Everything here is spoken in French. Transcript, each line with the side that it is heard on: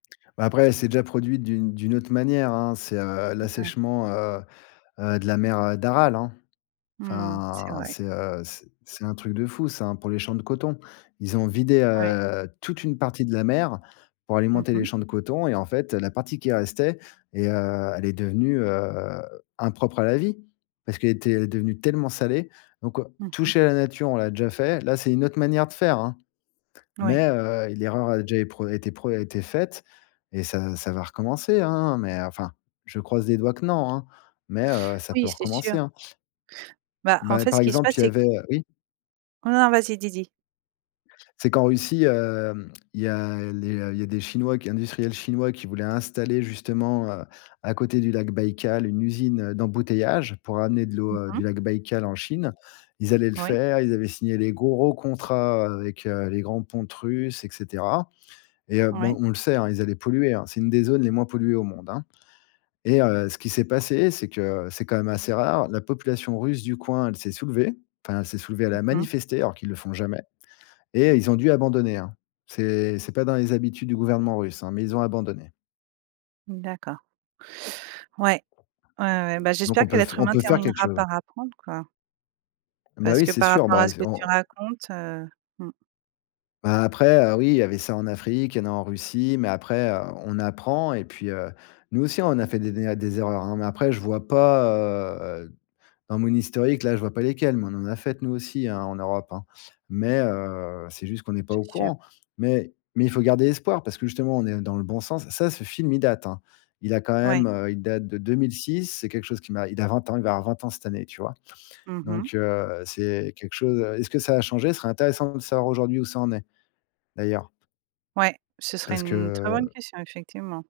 left: Bah, après, elle s'est déjà produite d'une d'une autre manière, hein. C'est, heu,
right: Ouais.
left: l'assèchement, heu heu, de la mer, heu, d'Aral, hein.
right: Mmh, c'est
left: Enfin,
right: vrai.
left: c'est, heu, c'est c'est un truc de fou, ça, hein, pour les champs de coton. Ils ont vidé,
right: Ouais.
left: heu, toute une partie de la mer, pour
right: Mmh
left: alimenter les
right: mh.
left: champs de coton. Et, en fait, heu, la partie qui restait et, heu, elle est devenue, heu, impropre à la vie. Parce qu'elle était, elle est devenue tellement salée. Donc, heu,
right: Mmh mh.
left: toucher la nature, on l'a déjà fait. Là, c'est une autre manière de faire, hein,
right: Moui.
left: mais, heu, l'erreur a déjà é pre été pre été faite, et ça ça va recommencer, hein. Mais enfin, je croise les doigts que non, hein, mais, heu, ça peut
right: Oui, c'est sûr.
left: recommencer, hein.
right: Bah, en
left: Bah,
right: fait,
left: par
right: ce qui se
left: exemple,
right: passe,
left: il y
right: c'est
left: avait,
right: q
left: heu oui?
right: Oh non, vas-y, dis dis.
left: C'est qu'en Russie, hem, il y a les il y a des Chinois qui industriels Chinois qui voulaient installer, justement, heu, à côté du lac Baikal, une usine, heu, d'embouteillage. Pour amener de l'eau,
right: Mmh
left: heu,
right: mh.
left: du lac Baikal en Chine. Ils allaient le
right: Oui.
left: faire. Ils avaient signé les gros contrats avec, heu, les grands pontes Russes, et cetera. Et heu, bon,
right: Ouais.
left: on le sait, hein, ils allaient polluer, hein, c'est une des zones les moins polluées au monde, hein. Et heu, ce qui s'est passé, c'est que, c'est quand même assez rare, la population Russe du coin, elle s'est soulevée. Enfin, elle s'est soulevée, elle a
right: Mmh mh.
left: manifesté, alors qu'ils le font jamais et ils ont dû abandonner, hein. C'est c'est pas dans les habitudes du gouvernement Russe, hein, mais ils ont abandonné.
right: D'accord. Ouais. Ouais ouais. Bah,
left: Donc,
right: j'espère
left: on
right: que
left: peut f
right: l'être
left: on
right: humain
left: peut faire quelque
right: terminera
left: chose, hein.
right: par apprendre, quoi.
left: Bah
right: Parce
left: oui,
right: que,
left: c'est
right: par
left: sûr.
right: rapport
left: Bah
right: à
left: et
right: ce
left: c
right: que tu
left: on
right: racontes, heu, mmh.
left: Bah, après, heu, oui, il y avait ça en Afrique, il y en a en Russie, mais après, heu, on apprend. Et puis, heu, nous aussi, on a fait des né à des erreurs, hein, mais après, je vois pas, heu, dans mon historique, là, je vois pas lesquelles. Mais on en a faites, nous aussi, hein, en Europe, hein. Mais, heu, c'est juste qu'on est pas
right: C'est
left: au
right: sûr.
left: courant. Mais mais il faut garder espoir, parce que, justement, on est dans le bon sens. Ça ce film, il date, hein. Il a quand
right: Ouais.
left: même, heu, il date de 2006. C'est quelque chose qui m'a il a 20 ans, il va avoir 20 ans cette année, tu vois?
right: Mmh mh.
left: Donc, heu, c'est quelque chose, heu est-ce que ça a changé? Ce serait intéressant de savoir, aujourd'hui où ça en est, d'ailleurs.
right: Ouais, ce serait
left: Parce
right: une très bonne
left: que
right: question, effectivement.